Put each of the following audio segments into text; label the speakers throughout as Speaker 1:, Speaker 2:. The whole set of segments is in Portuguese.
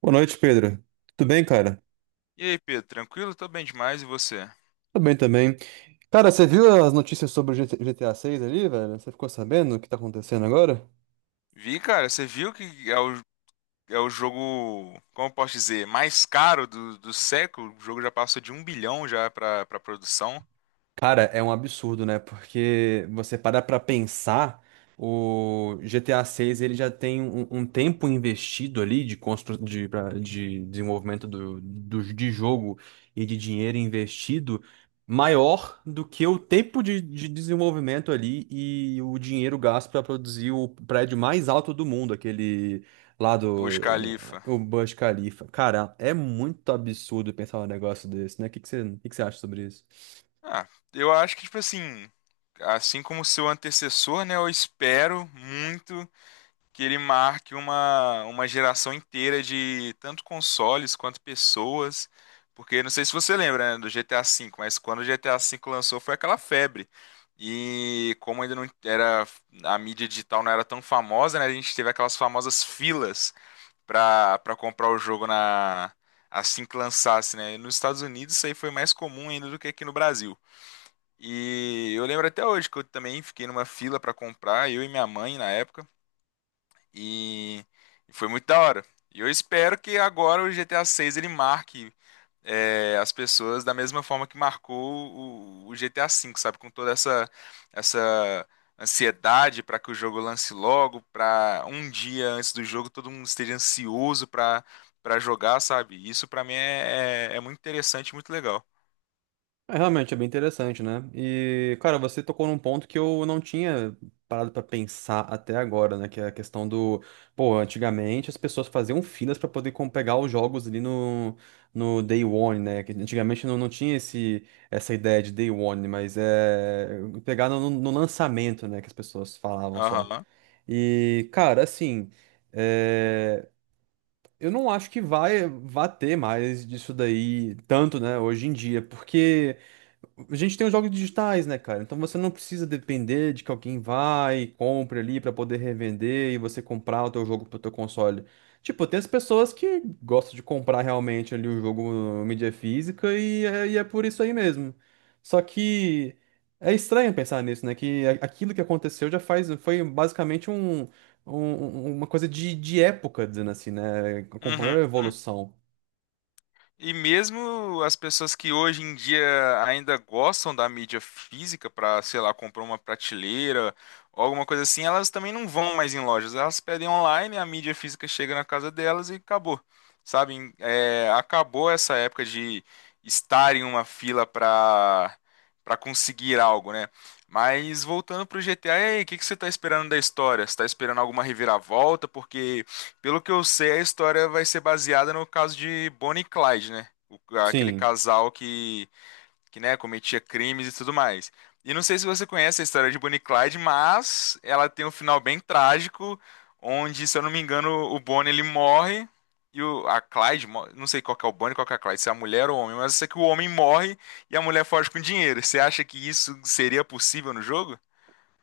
Speaker 1: Boa noite, Pedro. Tudo bem, cara?
Speaker 2: E aí, Pedro, tranquilo? Tô bem demais, e você?
Speaker 1: Tudo bem também. Cara, você viu as notícias sobre o GTA 6 ali, velho? Você ficou sabendo o que tá acontecendo agora?
Speaker 2: Vi, cara, você viu que é o jogo, como eu posso dizer, mais caro do século? O jogo já passou de um bilhão já pra produção,
Speaker 1: Cara, é um absurdo, né? Porque você para pra pensar, o GTA 6 ele já tem um tempo investido ali de, de desenvolvimento de jogo e de dinheiro investido maior do que o tempo de desenvolvimento ali e o dinheiro gasto para produzir o prédio mais alto do mundo, aquele lá
Speaker 2: o Burj Khalifa.
Speaker 1: o Burj Khalifa. Cara, é muito absurdo pensar um negócio desse, né? O que que você acha sobre isso?
Speaker 2: Ah, eu acho que, tipo assim, assim como seu antecessor, né, eu espero muito que ele marque uma geração inteira de tanto consoles quanto pessoas. Porque não sei se você lembra, né, do GTA V, mas quando o GTA V lançou foi aquela febre. E como ainda não era a mídia digital não era tão famosa, né, a gente teve aquelas famosas filas para comprar o jogo na assim que lançasse, né? E nos Estados Unidos isso aí foi mais comum ainda do que aqui no Brasil. E eu lembro até hoje que eu também fiquei numa fila para comprar, eu e minha mãe na época. E foi muito da hora. E eu espero que agora o GTA 6 ele marque as pessoas da mesma forma que marcou o GTA 5, sabe? Com toda essa ansiedade para que o jogo lance logo, para um dia antes do jogo todo mundo esteja ansioso para jogar, sabe? Isso pra mim é muito interessante, muito legal.
Speaker 1: É, realmente é bem interessante, né? E, cara, você tocou num ponto que eu não tinha parado pra pensar até agora, né? Que é a questão do. Pô, antigamente as pessoas faziam filas pra poder pegar os jogos ali no Day One, né? Que antigamente não tinha essa ideia de Day One, mas é. Pegar no lançamento, né? Que as pessoas falavam só.
Speaker 2: Aham.
Speaker 1: E, cara, é, eu não acho que vai ter mais disso daí tanto, né, hoje em dia, porque. a gente tem os jogos digitais, né, cara? Então você não precisa depender de que alguém vai, e compre ali pra poder revender e você comprar o teu jogo pro teu console. Tipo, tem as pessoas que gostam de comprar realmente ali o jogo em mídia física e é por isso aí mesmo. Só que é estranho pensar nisso, né? Que aquilo que aconteceu já faz, foi basicamente uma coisa de época, dizendo assim, né? Acompanhou
Speaker 2: Uhum.
Speaker 1: a evolução.
Speaker 2: E mesmo as pessoas que hoje em dia ainda gostam da mídia física para, sei lá, comprar uma prateleira ou alguma coisa assim, elas também não vão mais em lojas. Elas pedem online, a mídia física chega na casa delas e acabou. Sabe? É, acabou essa época de estar em uma fila para conseguir algo, né? Mas voltando pro GTA, e aí, o que que você tá esperando da história? Você tá esperando alguma reviravolta? Porque pelo que eu sei, a história vai ser baseada no caso de Bonnie e Clyde, né? Aquele
Speaker 1: Sim.
Speaker 2: casal que, né, cometia crimes e tudo mais. E não sei se você conhece a história de Bonnie e Clyde, mas ela tem um final bem trágico, onde, se eu não me engano, o Bonnie ele morre e a Clyde, não sei qual que é o Bonnie, qual que é a Clyde, se é a mulher ou o homem, mas eu sei que o homem morre e a mulher foge com dinheiro. Você acha que isso seria possível no jogo?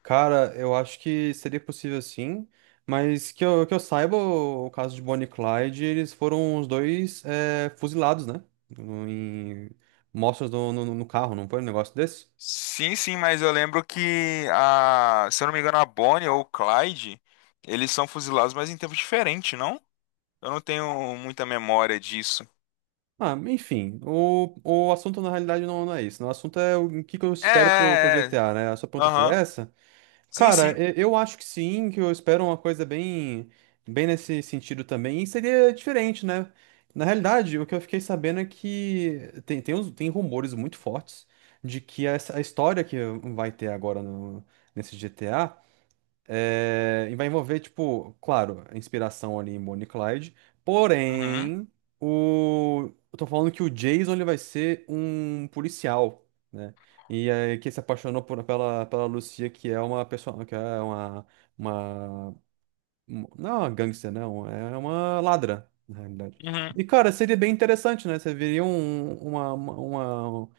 Speaker 1: Cara, eu acho que seria possível sim, mas que que eu saiba, o caso de Bonnie e Clyde, eles foram os dois fuzilados, né? Em mostras no carro, não foi um negócio desse?
Speaker 2: Sim, sim, mas eu lembro que se eu não me engano, a Bonnie ou o Clyde, eles são fuzilados, mas em tempos diferentes, não? Eu não tenho muita memória disso.
Speaker 1: Ah, enfim, o assunto na realidade não é isso, né? O assunto é o que que eu
Speaker 2: É,
Speaker 1: espero pro
Speaker 2: é, é.
Speaker 1: GTA, né? A sua pergunta foi
Speaker 2: Aham.
Speaker 1: essa?
Speaker 2: Sim, sim.
Speaker 1: Cara, eu acho que sim, que eu espero uma coisa bem nesse sentido também, e seria diferente, né? Na realidade, o que eu fiquei sabendo é que tem rumores muito fortes de que a história que vai ter agora no, nesse GTA e vai envolver, tipo, claro, a inspiração ali em Bonnie e Clyde.
Speaker 2: Uhum.
Speaker 1: Porém, eu tô falando que o Jason ele vai ser um policial, né? E aí que se apaixonou pela Lucia, que é uma pessoa, que é uma... um- não é uma gangster, não, é uma ladra, na realidade.
Speaker 2: Uhum.
Speaker 1: E, cara, seria bem interessante, né? Você viria uma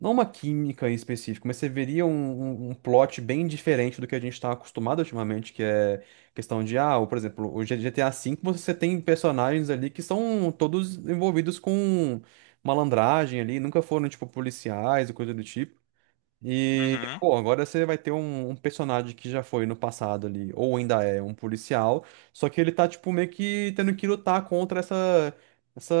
Speaker 1: não uma química em específico, mas você veria um plot bem diferente do que a gente está acostumado ultimamente, que é questão de, ah, por exemplo, o GTA V você tem personagens ali que são todos envolvidos com malandragem ali, nunca foram, tipo, policiais e coisa do tipo. E,
Speaker 2: Uhum.
Speaker 1: pô, agora você vai ter um personagem que já foi no passado ali, ou ainda é um policial, só que ele tá, tipo, meio que tendo que lutar contra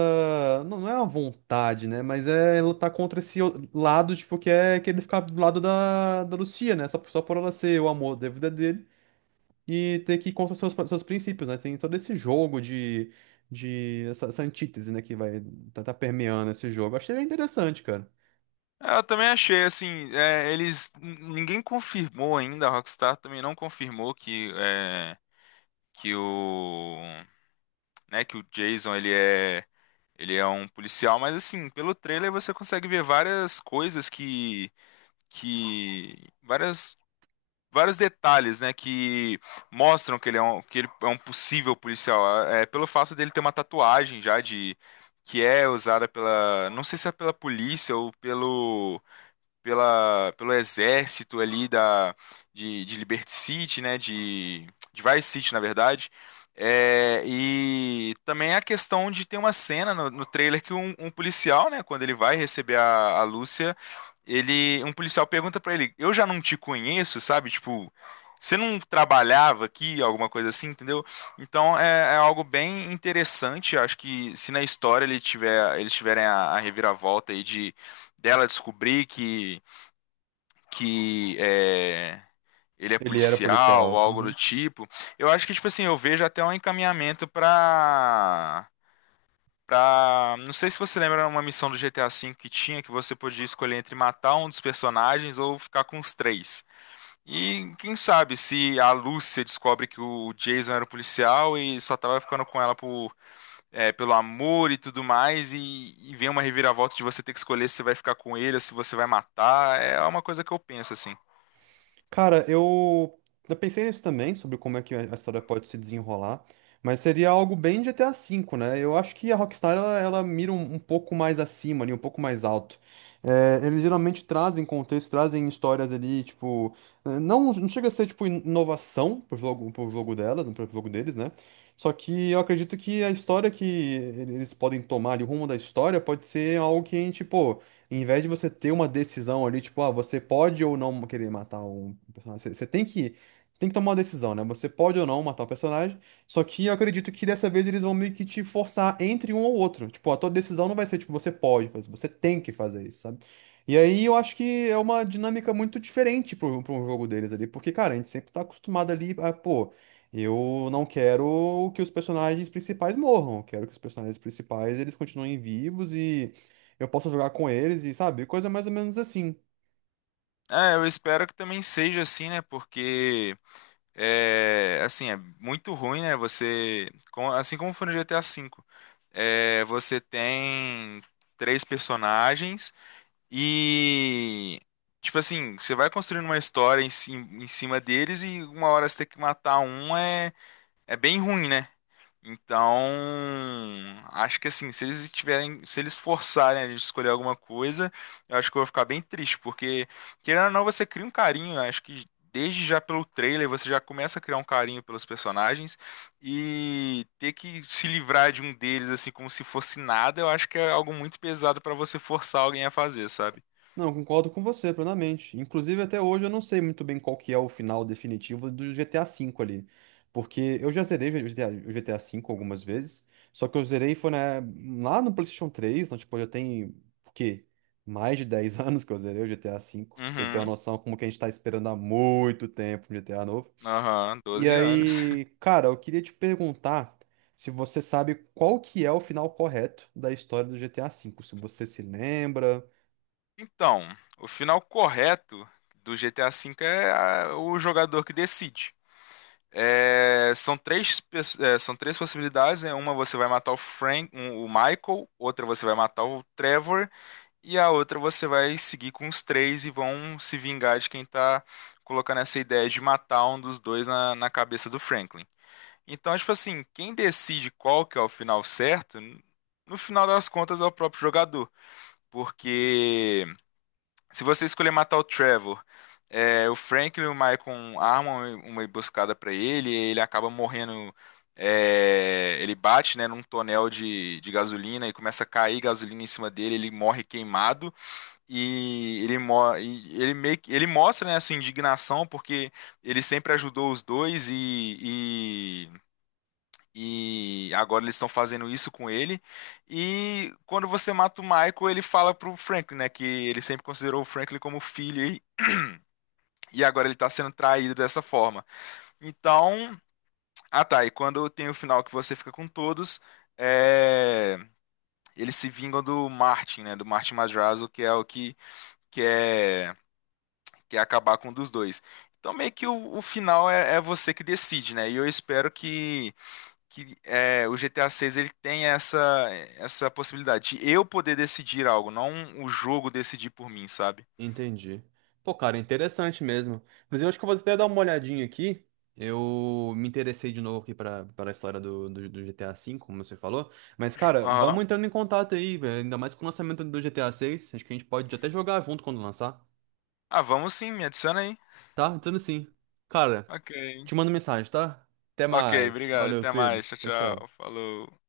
Speaker 1: não não é uma vontade, né, mas é lutar contra esse lado, tipo, que é que ele ficar do lado da Lucia, né, só por ela ser o amor da vida dele e ter que ir contra os seus princípios, né, tem todo esse jogo de essa, essa antítese, né, que vai tá permeando esse jogo. Achei interessante, cara.
Speaker 2: Eu também achei assim, eles ninguém confirmou ainda, a Rockstar também não confirmou que é, que o né, que o Jason ele é um policial, mas assim, pelo trailer você consegue ver várias coisas que várias vários detalhes, né, que mostram que ele é um possível policial, é pelo fato dele ter uma tatuagem já de que é usada pela, não sei se é pela polícia ou pelo exército ali de Liberty City, né? De Vice City, na verdade. E também a questão de ter uma cena no trailer que um policial, né? Quando ele vai receber a Lúcia, um policial pergunta pra ele: Eu já não te conheço, sabe? Tipo. Você não trabalhava aqui, alguma coisa assim, entendeu? Então é algo bem interessante. Acho que se na história ele tiver, eles tiverem a reviravolta aí de dela descobrir que ele é
Speaker 1: Ele era
Speaker 2: policial, ou
Speaker 1: policial.
Speaker 2: algo do
Speaker 1: Uhum.
Speaker 2: tipo, eu acho que, tipo assim, eu vejo até um encaminhamento pra. Não sei se você lembra uma missão do GTA V que tinha, que você podia escolher entre matar um dos personagens ou ficar com os três. E quem sabe se a Lúcia descobre que o Jason era o policial e só tava ficando com ela pelo amor e tudo mais, e vem uma reviravolta de você ter que escolher se você vai ficar com ele ou se você vai matar. É uma coisa que eu penso, assim.
Speaker 1: Cara, eu, eu pensei nisso também, sobre como é que a história pode se desenrolar, mas seria algo bem GTA V, né? Eu acho que a Rockstar, ela mira um pouco mais acima ali, um pouco mais alto. É, eles geralmente trazem contexto, trazem histórias ali, não, não chega a ser, tipo, inovação pro jogo, pro jogo deles, né? Só que eu acredito que a história que eles podem tomar ali, o rumo da história, pode ser algo que a gente, pô em vez de você ter uma decisão ali, tipo, ah, você pode ou não querer matar um personagem, você tem que tomar uma decisão, né? Você pode ou não matar o personagem, só que eu acredito que dessa vez eles vão meio que te forçar entre um ou outro. Tipo, a tua decisão não vai ser, tipo, você pode fazer, você tem que fazer isso, sabe? E aí eu acho que é uma dinâmica muito diferente para um jogo deles ali, porque, cara, a gente sempre tá acostumado ali a, pô, eu não quero que os personagens principais morram, eu quero que os personagens principais eles continuem vivos e eu posso jogar com eles e, sabe, coisa mais ou menos assim.
Speaker 2: Eu espero que também seja assim, né? Porque é assim, é muito ruim, né? Você, assim como foi no GTA V, você tem três personagens e tipo assim, você vai construindo uma história em cima deles e uma hora você tem que matar um é bem ruim, né? Então, acho que assim, se eles forçarem a gente a escolher alguma coisa, eu acho que eu vou ficar bem triste, porque querendo ou não, você cria um carinho, eu acho que desde já pelo trailer você já começa a criar um carinho pelos personagens e ter que se livrar de um deles assim como se fosse nada, eu acho que é algo muito pesado pra você forçar alguém a fazer, sabe?
Speaker 1: Não, concordo com você plenamente. Inclusive, até hoje eu não sei muito bem qual que é o final definitivo do GTA V ali. Porque eu já zerei o GTA V algumas vezes. Só que eu zerei foi lá no PlayStation 3, então, tipo, já tem, o quê? Mais de 10 anos que eu zerei o GTA V. Pra você ter uma
Speaker 2: Uhum.
Speaker 1: noção como que a gente tá esperando há muito tempo um GTA novo.
Speaker 2: Aham,
Speaker 1: E
Speaker 2: 12 anos.
Speaker 1: aí, cara, eu queria te perguntar se você sabe qual que é o final correto da história do GTA V. Se você se lembra.
Speaker 2: Então, o final correto do GTA V é o jogador que decide. São três possibilidades, né? Uma você vai matar o Michael, outra você vai matar o Trevor, e a outra você vai seguir com os três e vão se vingar de quem tá colocando essa ideia de matar um dos dois na cabeça do Franklin. Então, tipo assim, quem decide qual que é o final certo, no final das contas é o próprio jogador, porque se você escolher matar o Trevor, o Franklin e o Michael armam uma emboscada pra ele, e ele acaba morrendo. Ele bate, né, num tonel de gasolina e começa a cair gasolina em cima dele. Ele morre queimado e ele mostra, né, a sua indignação porque ele sempre ajudou os dois e agora eles estão fazendo isso com ele. E quando você mata o Michael, ele fala pro Franklin, né? Que ele sempre considerou o Franklin como filho e agora ele tá sendo traído dessa forma. Então, ah tá, e quando tem o final que você fica com todos, é, eles se vingam do Martin, né? Do Martin Madrazo, que é o que quer quer acabar com um dos dois. Então meio que o final é você que decide, né? E eu espero que o GTA 6 ele tem essa possibilidade de eu poder decidir algo, não o jogo decidir por mim, sabe?
Speaker 1: Entendi. Pô, cara, interessante mesmo. Mas eu acho que eu vou até dar uma olhadinha aqui. Eu me interessei de novo aqui pra, pra história do GTA V, como você falou. Mas, cara,
Speaker 2: Aham.
Speaker 1: vamos entrando em contato aí, velho. Ainda mais com o lançamento do GTA seis. Acho que a gente pode até jogar junto quando lançar.
Speaker 2: Ah, vamos sim, me adiciona aí.
Speaker 1: Tá? Então, assim. Cara,
Speaker 2: Ok.
Speaker 1: te mando mensagem, tá? Até
Speaker 2: Ok,
Speaker 1: mais.
Speaker 2: obrigado.
Speaker 1: Valeu,
Speaker 2: Até
Speaker 1: Pedro.
Speaker 2: mais. Tchau,
Speaker 1: Tchau, tchau.
Speaker 2: tchau. Falou.